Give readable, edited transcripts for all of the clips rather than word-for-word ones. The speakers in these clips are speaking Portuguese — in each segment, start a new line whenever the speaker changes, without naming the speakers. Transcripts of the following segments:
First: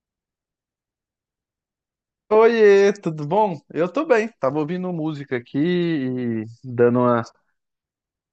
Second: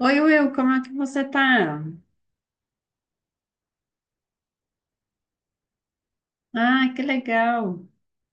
Oi, Will, como é que você tá?
Oiê, tudo bom? Eu tô bem. Tava ouvindo música aqui e
Ah,
dando
que
uma,
legal.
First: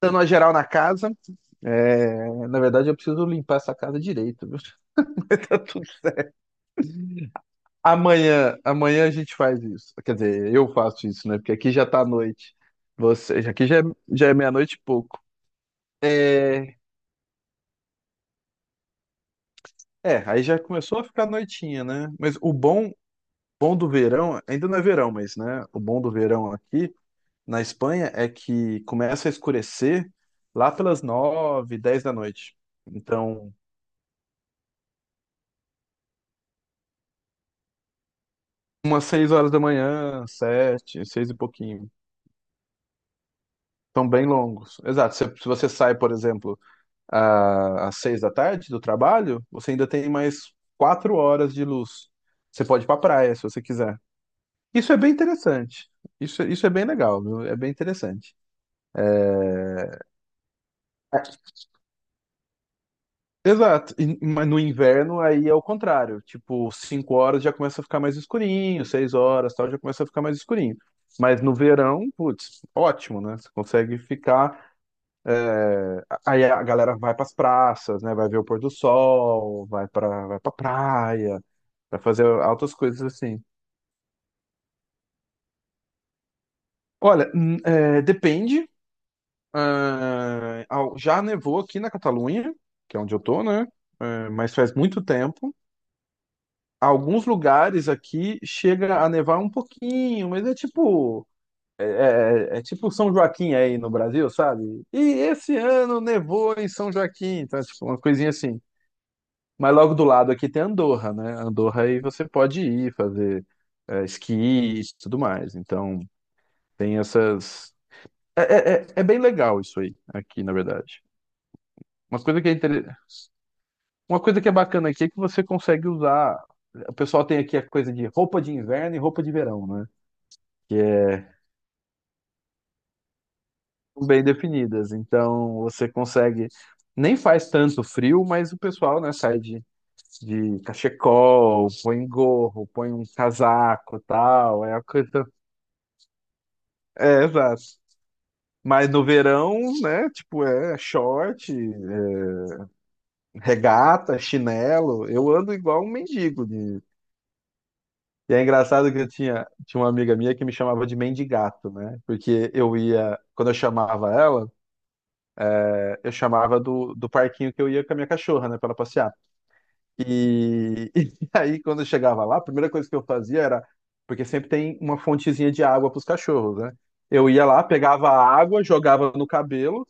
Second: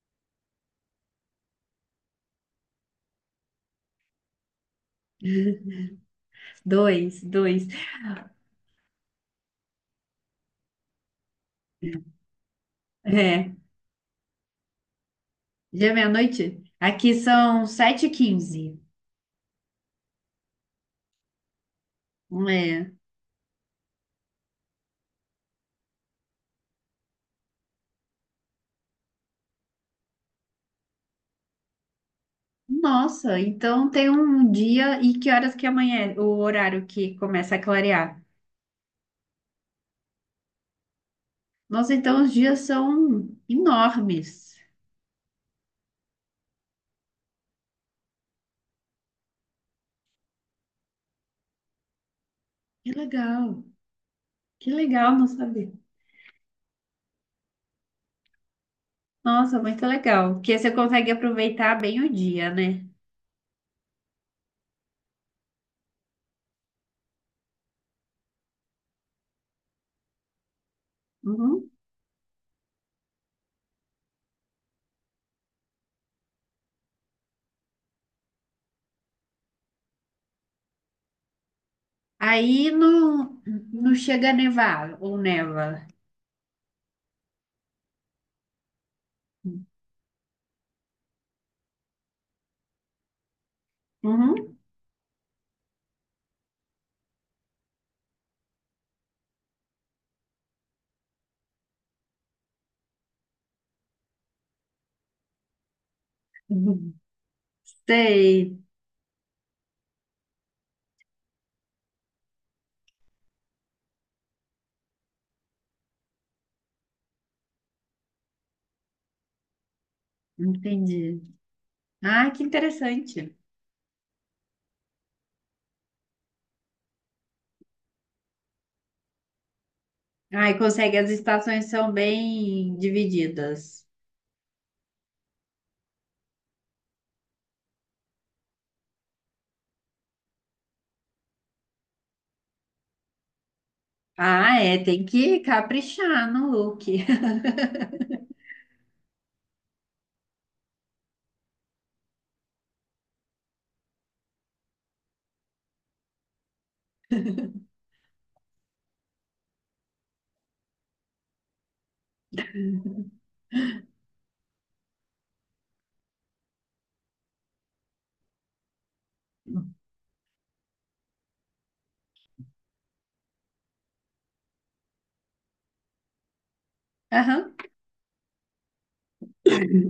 dando uma geral na casa. É, na verdade, eu preciso limpar essa casa direito, viu? Tá tudo-
Dois, dois.
Amanhã, amanhã a gente faz isso. Quer dizer, eu faço isso, né? Porque aqui já tá noite. Você,
É,
aqui já é meia-noite e pouco.
já é meia-noite?
É,
Aqui são sete h 15.
é, aí já começou a ficar noitinha, né? Mas o
É.
bom, bom do verão, ainda não é verão, mas, né? O bom do verão aqui na Espanha é que começa a escurecer lá pelas nove, dez da noite.
Nossa,
Então,
então tem um dia e que horas que amanhã, o horário que começa a clarear?
umas seis horas da manhã, sete, seis e pouquinho.
Nossa, então os dias são
São bem
enormes.
longos. Exato. Se você sai, por exemplo, às seis da tarde do trabalho, você ainda tem mais 4 horas de luz. Você pode ir
Que
pra praia, se você
legal,
quiser.
que
Isso é bem
legal, não sabia.
interessante. Isso é bem legal, viu? É bem interessante.
Nossa, muito legal, porque você consegue aproveitar bem o dia, né?
Exato, mas no inverno aí é o contrário, tipo, 5 horas já começa a ficar mais escurinho, 6 horas, tal, já começa a ficar mais escurinho. Mas no
Uhum.
verão, putz, ótimo, né? Você consegue ficar, aí a galera vai para as praças, né? Vai ver o pôr do sol, vai para praia, vai fazer
Aí
altas coisas
não,
assim.
não chega a nevar ou neva.
Olha, é, depende. Já nevou aqui na Catalunha, que é onde eu tô, né? É, mas
Uhum.
faz muito tempo. Alguns lugares aqui chega a nevar um pouquinho, mas é tipo. É tipo São Joaquim aí no Brasil, sabe? E esse ano nevou em São Joaquim, então é tipo uma coisinha
Sei,
assim. Mas logo do lado aqui tem Andorra, né? Andorra aí você pode ir fazer esqui e tudo mais. Então tem essas. É bem legal isso aí, aqui, na verdade.
entendi.
Uma
Ah,
coisa
que
que é inter...
interessante.
uma coisa que é bacana aqui é que você consegue usar. O pessoal tem aqui a coisa de roupa de inverno e roupa de verão, né?
Ah, e
Que
consegue, as
é
estações são bem divididas.
bem definidas. Então você consegue. Nem faz tanto frio, mas o pessoal, né, sai de cachecol, põe um gorro, põe um casaco, e
Ah,
tal, é
é,
a
tem
coisa.
que caprichar no look.
É, exato. Mas no verão, né, tipo, é short, é regata, chinelo, eu ando igual um mendigo de, e é engraçado que eu tinha uma amiga minha que me chamava de mendigato, né? Porque eu ia, quando eu chamava ela, eu chamava do parquinho que eu ia com a minha cachorra, né? Pra ela passear. E, e aí, quando eu chegava lá, a primeira coisa que eu fazia era. Porque sempre tem uma fontezinha de água para os cachorros, né? Eu ia
Aham,
lá, pegava a água, jogava no cabelo,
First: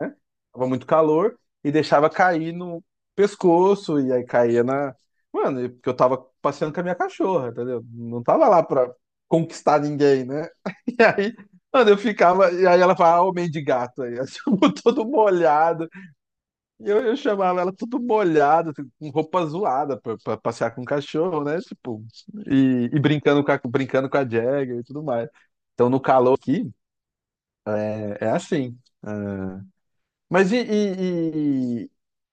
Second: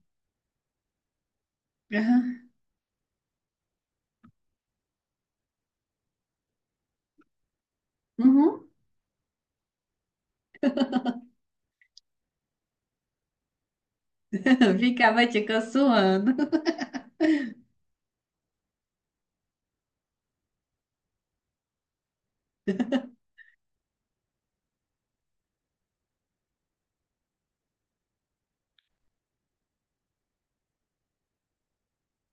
né? Tava muito calor, e deixava
aham,
cair no pescoço, e aí caía na. Mano, porque eu tava passeando com a minha cachorra, entendeu? Não tava lá
uhum.
pra conquistar ninguém, né? E aí, mano, eu ficava. E aí ela falava, ah, homem de gato aí. assim, todo
Ficava te
molhado.
caçoando.
E eu chamava ela tudo molhada, assim, com roupa zoada pra passear com o cachorro, né? Tipo, e brincando com a Jagger e tudo mais. Então, no calor aqui, é assim. É. Mas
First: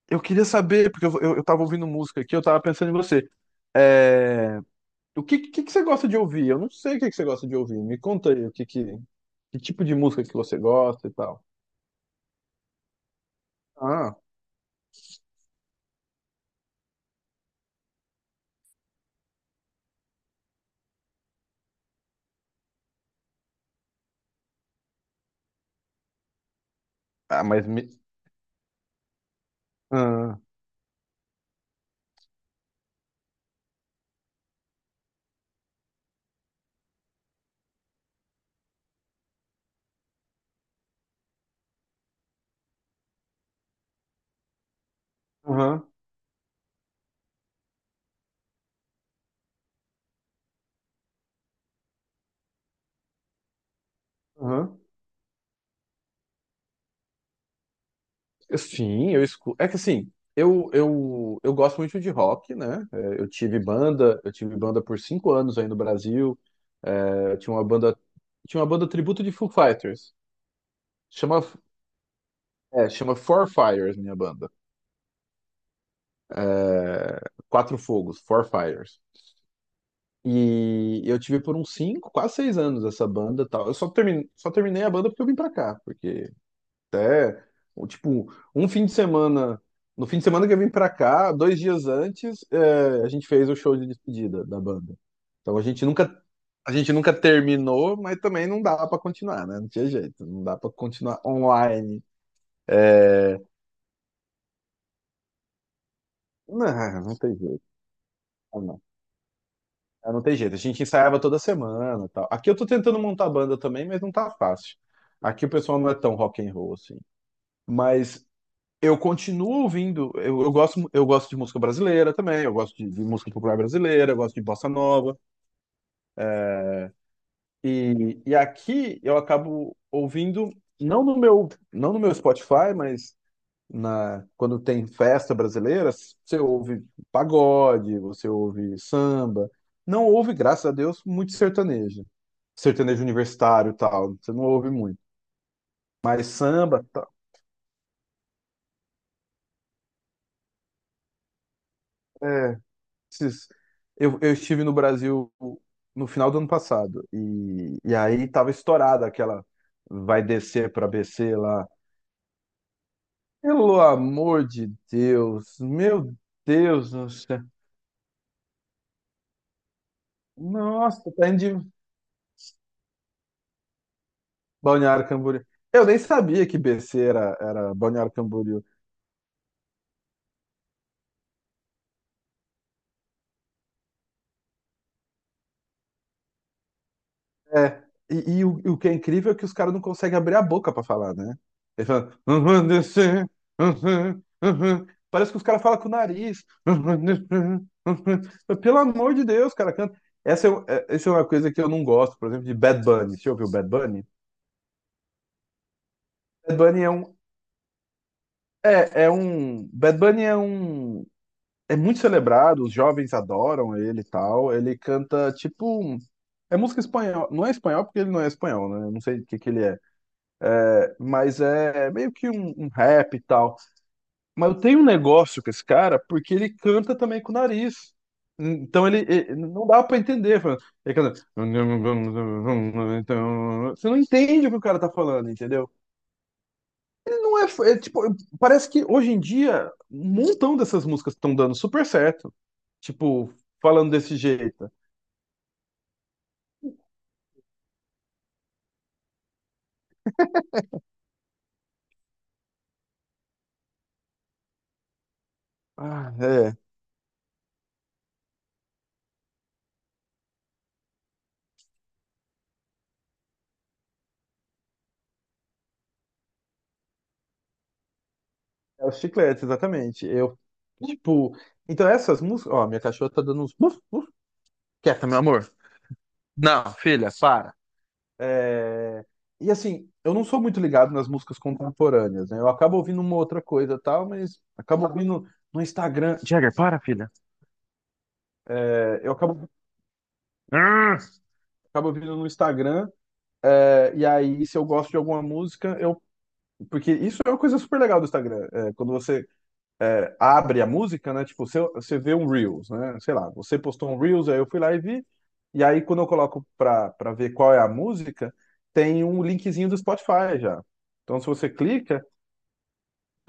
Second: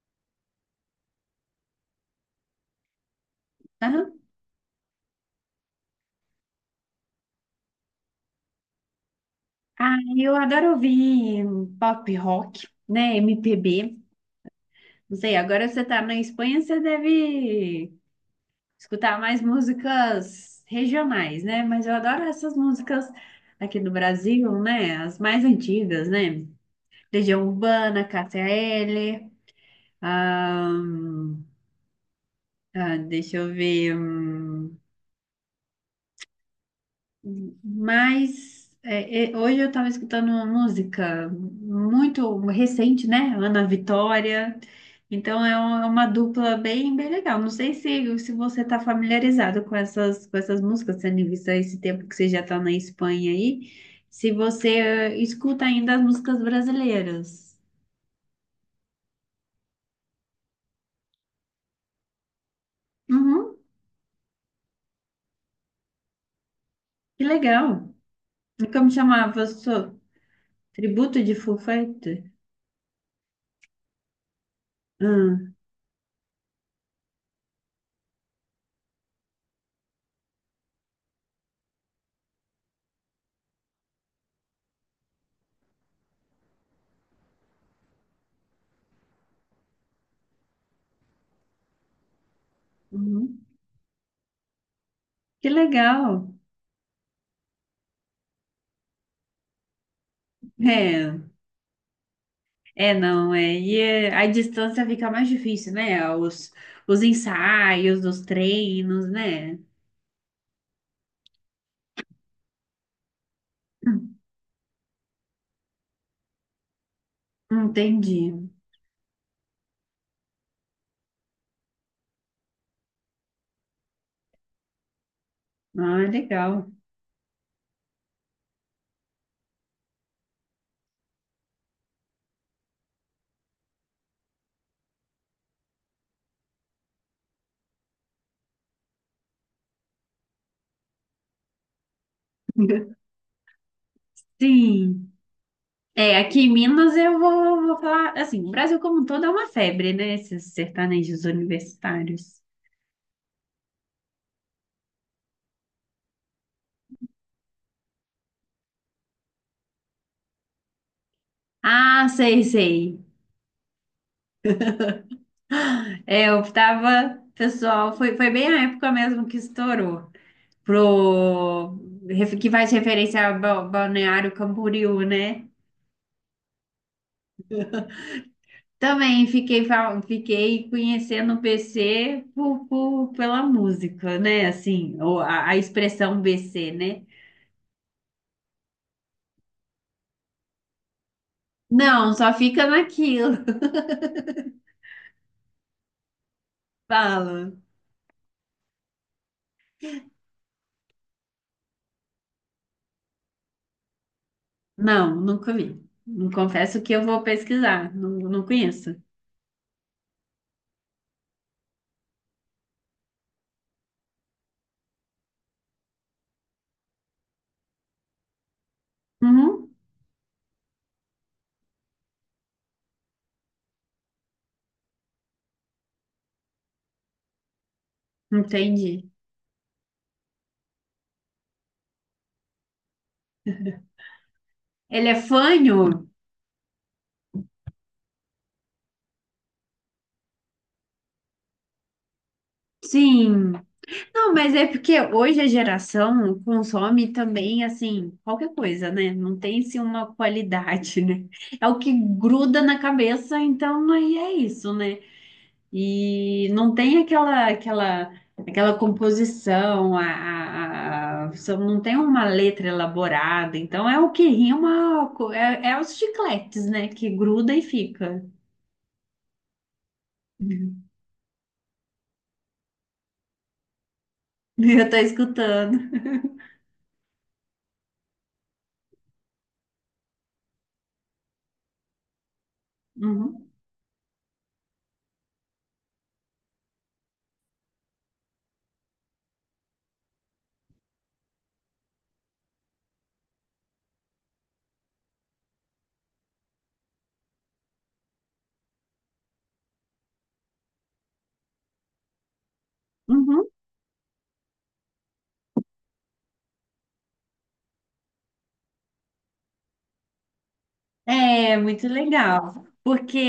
eu queria saber, porque eu tava ouvindo música aqui, eu tava pensando em você.
Aham.
É, o que, que você gosta de ouvir? Eu não sei o que, que você gosta de ouvir. Me conta aí o que, que tipo
Ah,
de música que
eu
você
adoro
gosta e
ouvir
tal.
pop rock, né, MPB.
Ah,
Não sei, agora você tá na Espanha, você deve escutar mais músicas regionais, né? Mas eu adoro essas músicas aqui do Brasil, né? As mais antigas, né?
ah
Legião
mas me.
Urbana, Cássia Eller,
Ah,
ahn, ah, deixa eu ver. Hum, mas é, hoje eu estava escutando uma música muito recente, né? Ana Vitória. Então é um- é
aham,
uma dupla bem, bem legal. Não sei se você está familiarizado com essas, músicas, tendo em vista esse tempo que você já está na Espanha aí, se você
aham.
escuta ainda as músicas brasileiras.
Sim, eu escuto. É que assim, eu gosto muito de rock, né? É, Eu
Uhum,
tive banda, eu tive banda por 5 anos aí no Brasil.
que
É, eu tinha uma
legal.
banda, tinha
E
uma banda
como
tributo de
chamava?
Foo
Sou
Fighters.
tributo de
Chama,
Foo Fighters?
chama Four Fires, minha banda.
Ah,
É, Quatro Fogos, Four Fires. E eu tive por uns cinco, quase seis anos essa banda e tal. Eu só terminei a banda porque eu vim pra cá, porque até, ou, tipo, um fim de semana. No fim de semana que eu vim pra cá, 2 dias antes, a gente
uhum,
fez o show de despedida da banda.
que
Então a gente nunca,
legal.
a gente nunca terminou, mas também não dá pra continuar, né? Não tinha jeito, não dá pra continuar
É.
online.
É, não,
É,
é. E é, a distância fica mais difícil, né? Os
não, não tem jeito.
ensaios, os
Ah, não,
treinos, né?
ah, não tem jeito. A gente ensaiava toda semana, e tal. Aqui eu tô tentando montar banda também, mas não tá fácil. Aqui o pessoal não é tão rock and roll assim.
Entendi.
Mas eu continuo ouvindo, eu gosto de música brasileira também, eu gosto de música popular brasileira, eu gosto de bossa nova.
Ah, legal.
E aqui eu acabo ouvindo, não no meu Spotify, mas na, quando tem festa brasileira, você ouve pagode, você ouve samba. Não ouve, graças a Deus, muito sertanejo. Sertanejo universitário e tal, você não ouve muito.
Sim. É,
Mas
aqui em
samba,
Minas
tá,
eu vou falar, assim, o Brasil como um todo é uma febre, né? Esses sertanejos universitários.
é, esses- Eu estive no Brasil no final do ano passado e aí tava estourada aquela vai descer para BC lá.
Ah, sei, sei.
Pelo amor de Deus, meu
É, eu
Deus do
tava,
céu.
pessoal, foi bem a época mesmo que estourou.
Nossa, tá indo de
Pro, que faz referência ao Balneário Camboriú,
Balneário Camboriú.
né?
Eu nem sabia que BC era Balneário Camboriú.
Também fiquei, fiquei conhecendo o BC pela música, né? Assim, ou a expressão BC, né?
É. E o que é incrível é que os caras não conseguem abrir a boca pra falar, né? Ele
Não,
fala.
só fica
"Uhum, descer,
naquilo.
uhum, uhum." Parece que os caras falam com o nariz. "Uhum, descer,
Fala.
uhum." Pelo amor de Deus, cara, canta. Essa é uma coisa que eu não gosto, por exemplo, de Bad Bunny. Você ouviu Bad Bunny?
Não, nunca vi. Não
Bad
confesso
Bunny é
que eu
um.
vou pesquisar. Não, não conheço.
É, é um. Bad Bunny é um. É muito celebrado, os jovens adoram ele e tal. Ele canta tipo. É música espanhol. Não é espanhol porque ele não é espanhol, né? Eu não sei o que que ele
Uhum,
é. É, mas é meio que um rap e tal. Mas eu tenho um negócio com esse cara porque ele canta também com o nariz. Então
entendi.
não dá pra entender. Ele canta. Então, você não entende o que o cara tá
Ele é
falando, entendeu?
fanho?
Ele não é, é tipo, parece que hoje em dia um montão dessas músicas estão dando super certo. Tipo,
Sim.
falando desse
Não, mas é
jeito.
porque hoje a geração consome também, assim, qualquer coisa, né? Não tem, assim, uma qualidade, né? É o que gruda na cabeça, então aí é isso, né?
Ah,
E
é.
não tem aquela composição, só não tem uma letra elaborada, então é o que rima, é os chicletes, né? Que gruda e fica.
É os chicletes, exatamente. Eu, tipo, então essas músicas, ó, minha cachorra tá dando uns buf, buf,
Eu tô
quieta, meu amor.
escutando.
Não, filha, para. É, e assim, eu não sou muito ligado nas músicas contemporâneas, né? Eu acabo ouvindo uma outra
Uhum,
coisa e tal, mas acabo ouvindo no Instagram. Jagger, para, filha. É, eu acabo, ah! Acabo ouvindo no Instagram. E aí, se eu gosto de alguma música, eu. Porque isso é uma coisa super legal do Instagram. Quando você abre a música, né? Tipo, você vê um Reels, né? Sei lá,
uhum.
você postou um Reels, aí eu fui lá e vi. E aí, quando eu coloco pra ver qual é a música, tem um linkzinho do Spotify já. Então, se você
É muito
clica,
legal,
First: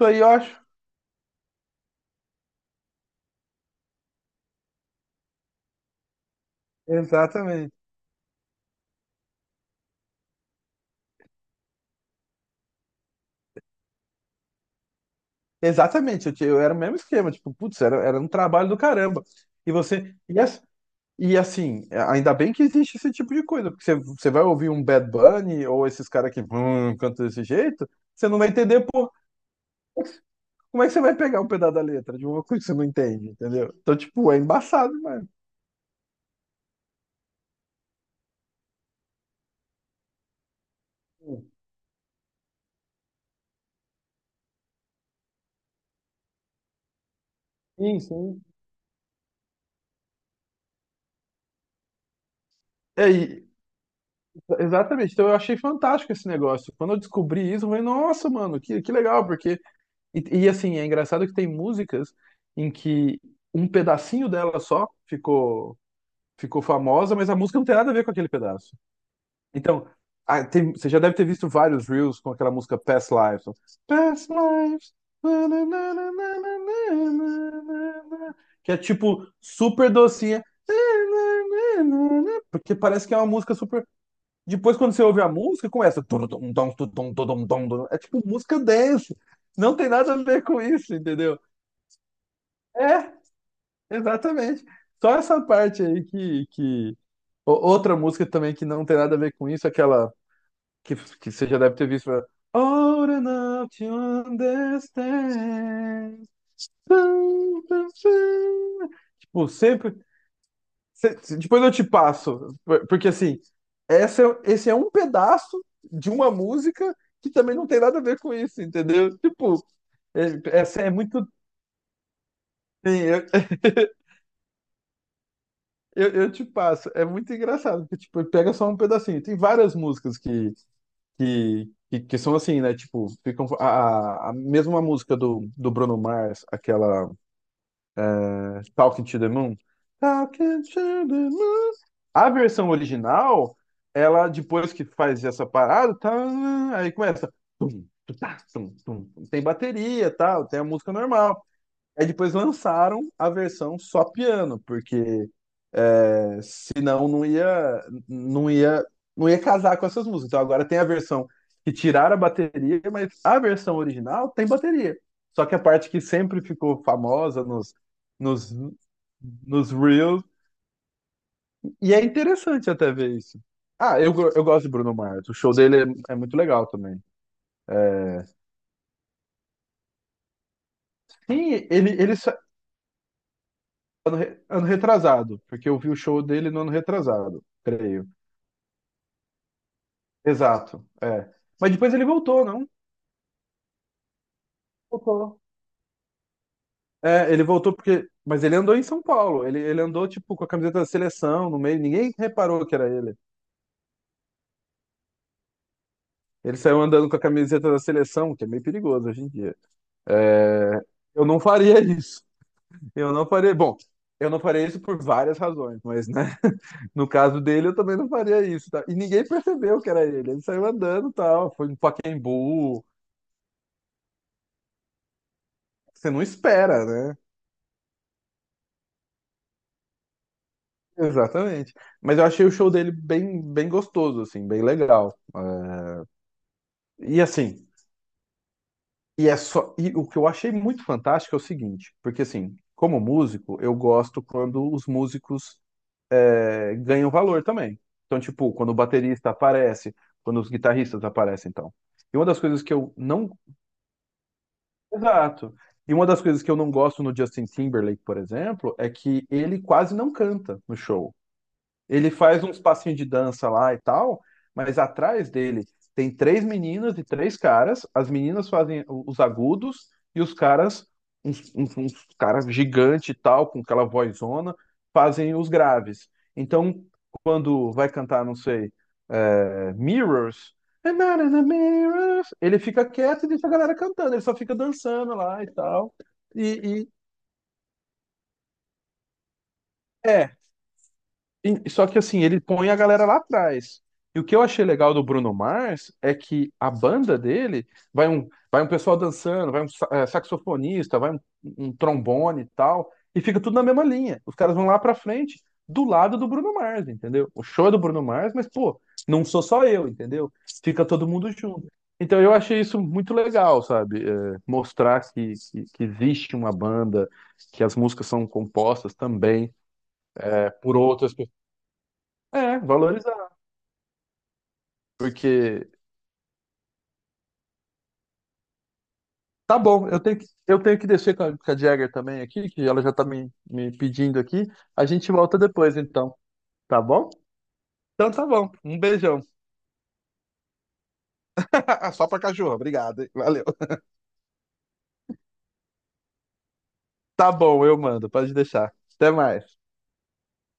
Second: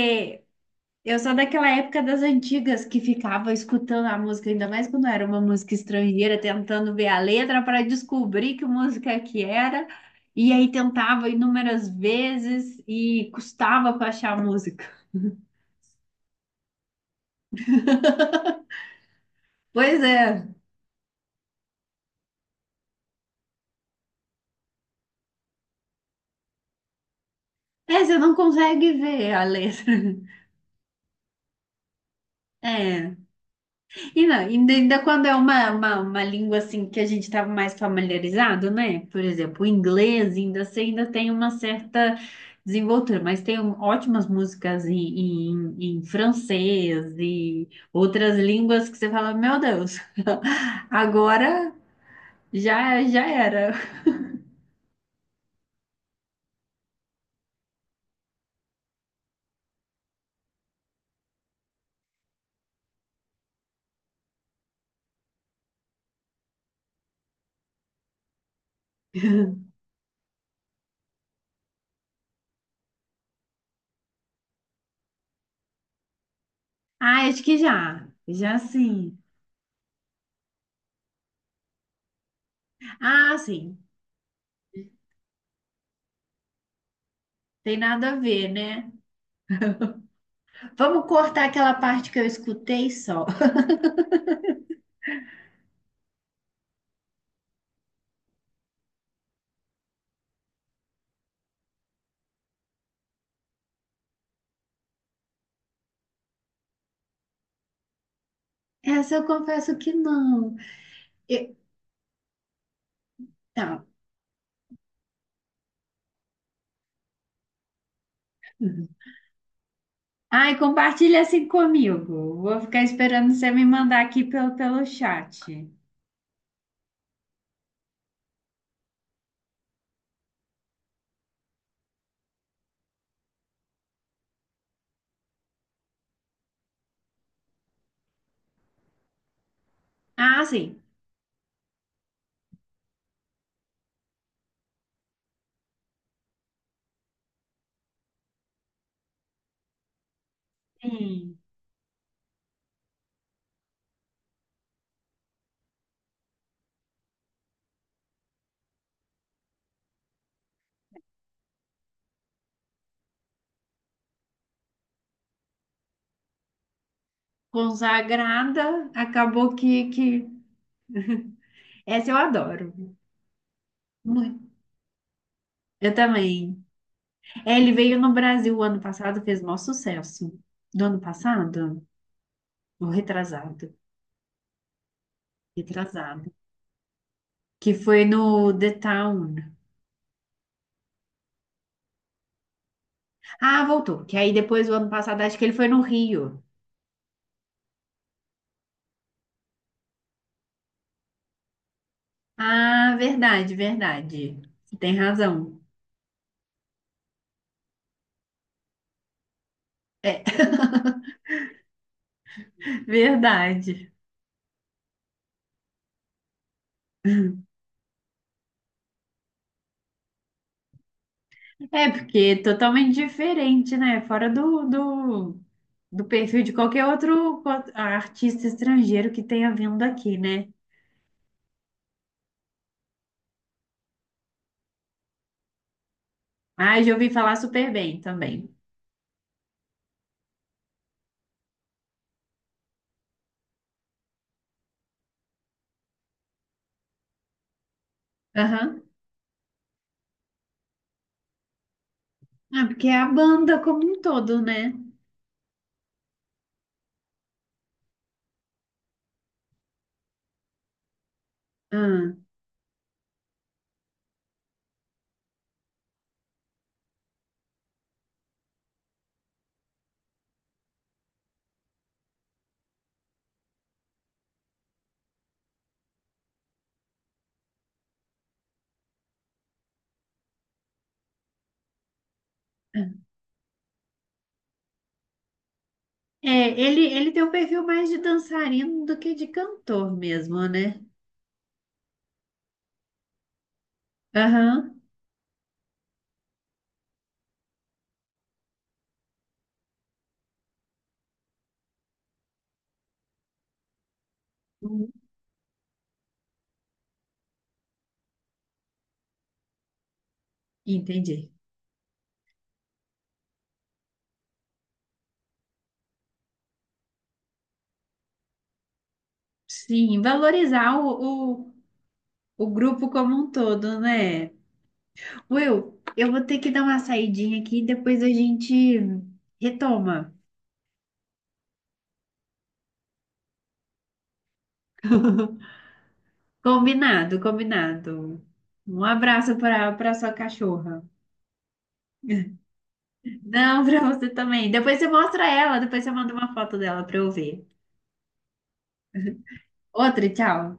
isso aí eu acho.
eu sou daquela época das antigas que ficava escutando a música, ainda mais quando era uma música estrangeira, tentando ver a letra
Exatamente.
para descobrir que música que era, e aí tentava inúmeras vezes e custava para achar a música.
Exatamente, eu era o mesmo esquema, tipo, putz, era um trabalho do caramba. E
Pois
você.
é,
E assim, ainda bem que existe esse tipo de coisa, porque você vai ouvir um Bad Bunny ou esses caras que cantam desse jeito,
é, você
você
não
não vai entender.
consegue ver a letra.
Como é que você vai pegar um pedaço da letra de uma coisa que você não
É.
entende, entendeu? Então,
E
tipo,
não,
é
ainda,
embaçado,
ainda quando
mano.
é uma língua assim que a gente estava mais familiarizado, né? Por exemplo, o inglês ainda assim, ainda tem uma certa desenvoltura, mas tem um- ótimas músicas em francês e
Sim,
outras
sim.
línguas que você fala, meu Deus, agora já,
É,
já era.
exatamente. Então eu achei fantástico esse negócio. Quando eu descobri isso, eu falei, nossa, mano, que legal, porque. E, assim, é engraçado que tem músicas em que um pedacinho dela só ficou famosa, mas a música não tem nada a ver com aquele pedaço. Então, você já deve ter visto vários Reels com aquela música Past Lives. Past Lives. Na, na, na, na, na, na,
Ah, acho que
na, na,
já.
na,
Já
que é
sim.
tipo super docinha. Na, na, na, na, na, porque parece que é uma
Ah,
música
sim.
super. Depois, quando você ouve a música, começa. Tum, tum, tum, tum, tum, tum, tum,
Tem
tum. É
nada a
tipo
ver,
música
né?
dance. Não tem nada a ver com isso,
Vamos
entendeu?
cortar aquela parte que eu escutei
É,
só.
exatamente. Só essa parte aí que... Outra música também que não tem nada a ver com isso, aquela. Que você já deve ter visto, né? Old enough to understand.
Essa eu
Tipo,
confesso que
sempre.
não. Eu,
Depois eu te passo. Porque assim,
Tá.
essa, é- esse é um pedaço de uma música que também não tem nada a ver com isso,
Uhum.
entendeu? Tipo,
Ai,
essa é
compartilha
muito.
assim comigo. Vou ficar
Eu,
esperando você me mandar aqui pelo chat.
eu te passo. É muito engraçado, porque tipo, pega só um pedacinho. Tem várias músicas que são assim, né? Tipo, ficam a mesma música do Bruno Mars, aquela Talking to the Moon.
Ah,
Talking to
sim.
the Moon. A versão original, ela depois que faz essa parada, tá, aí começa. Tum, tutá, tum, tum, tum. Tem bateria, tal, tem a música
Sim.
normal. Aí depois lançaram a versão só piano, porque eh, senão não ia casar com essas músicas. Então agora tem a versão que tiraram a bateria, mas a versão original tem bateria. Só que a parte que sempre ficou famosa nos,
Consagrada, acabou
nos Reels.
que...
E é
Essa eu
interessante
adoro.
até ver isso. Ah, eu
Muito.
gosto de Bruno Mars. O show dele
Eu
é muito
também.
legal também.
É, ele veio no
É,
Brasil o ano passado, fez maior sucesso. Do ano
sim,
passado?
ele
Ou retrasado?
ano retrasado, porque eu vi o show
Retrasado.
dele no ano retrasado,
Que foi
creio.
no The Town.
Exato, é. Mas depois ele voltou, não?
Ah, voltou. Que aí depois do ano passado,
Voltou.
acho que ele foi no Rio.
É, ele voltou porque. Mas ele andou em São Paulo. Ele andou, tipo, com a camiseta da seleção no meio. Ninguém reparou que era
Ah,
ele.
verdade, verdade. Você tem razão.
Ele saiu andando com a camiseta da seleção, que é meio perigoso hoje em dia.
É,
É, eu não faria isso. Eu não faria. Bom,
verdade.
eu não faria isso por várias razões, mas, né? No caso dele, eu também não faria isso, tá? E ninguém percebeu que era ele. Ele saiu andando e tal. Foi no
É, porque é
Pacaembu.
totalmente diferente, né? Fora do
Você não
perfil de
espera,
qualquer
né?
outro co- artista estrangeiro que tenha vindo aqui, né?
Exatamente. Mas eu achei o show dele bem, bem gostoso, assim, bem legal. É,
Ah, já ouvi
e
falar
assim.
super bem também.
E é só. E o que eu achei muito fantástico é o seguinte, porque assim, como músico, eu gosto quando os músicos ganham valor também. Então, tipo, quando o
Aham.
baterista aparece, quando os guitarristas aparecem, então. E uma das coisas
Ah,
que
porque
eu
é a
não.
banda como um todo, né?
Exato. E uma das coisas que eu não gosto no Justin Timberlake, por exemplo, é que ele quase não canta no show. Ele
Ah.
faz uns passinhos de dança lá e tal, mas atrás dele tem três meninas e três caras. As meninas fazem os agudos e os caras, uns caras gigante e tal, com aquela vozona, fazem os graves. Então, quando vai cantar, não sei, é, Mirrors, I'm not in the mirrors, ele fica
Ah.
quieto e deixa a galera cantando, ele só fica dançando lá e tal.
É, ele,
E, e-
ele tem um perfil mais de dançarino do que de cantor
é,
mesmo, né?
Só que assim, ele põe a galera lá atrás. E o que eu achei
Aham.
legal do Bruno Mars é que a banda dele vai um pessoal dançando, vai um saxofonista, vai um, um trombone e tal, e fica tudo na mesma linha. Os caras vão lá
Uhum.
pra frente, do lado do Bruno Mars, entendeu? O show é do Bruno Mars, mas pô, não sou só eu, entendeu? Fica todo
Entendi.
mundo junto. Então eu achei isso muito legal, sabe? Mostrar que, que existe uma banda, que as músicas são compostas também
Sim,
por
valorizar
outras
o,
pessoas
o, o grupo como
valorizar.
um todo, né?
Porque
Will, eu vou ter que dar uma saidinha aqui e depois a gente
tá bom,
retoma.
eu tenho que descer com a Jagger também aqui, que ela já tá me pedindo aqui. A gente volta depois, então. Tá bom?
Combinado,
Então
combinado.
tá bom. Um
Um
beijão.
abraço para sua cachorra.
Só pra cachorro, obrigado. Hein? Valeu.
Não, para você também. Depois você mostra ela, depois você manda uma foto dela para eu
Tá
ver.
bom, eu mando. Pode deixar. Até mais.
Outra, tchau.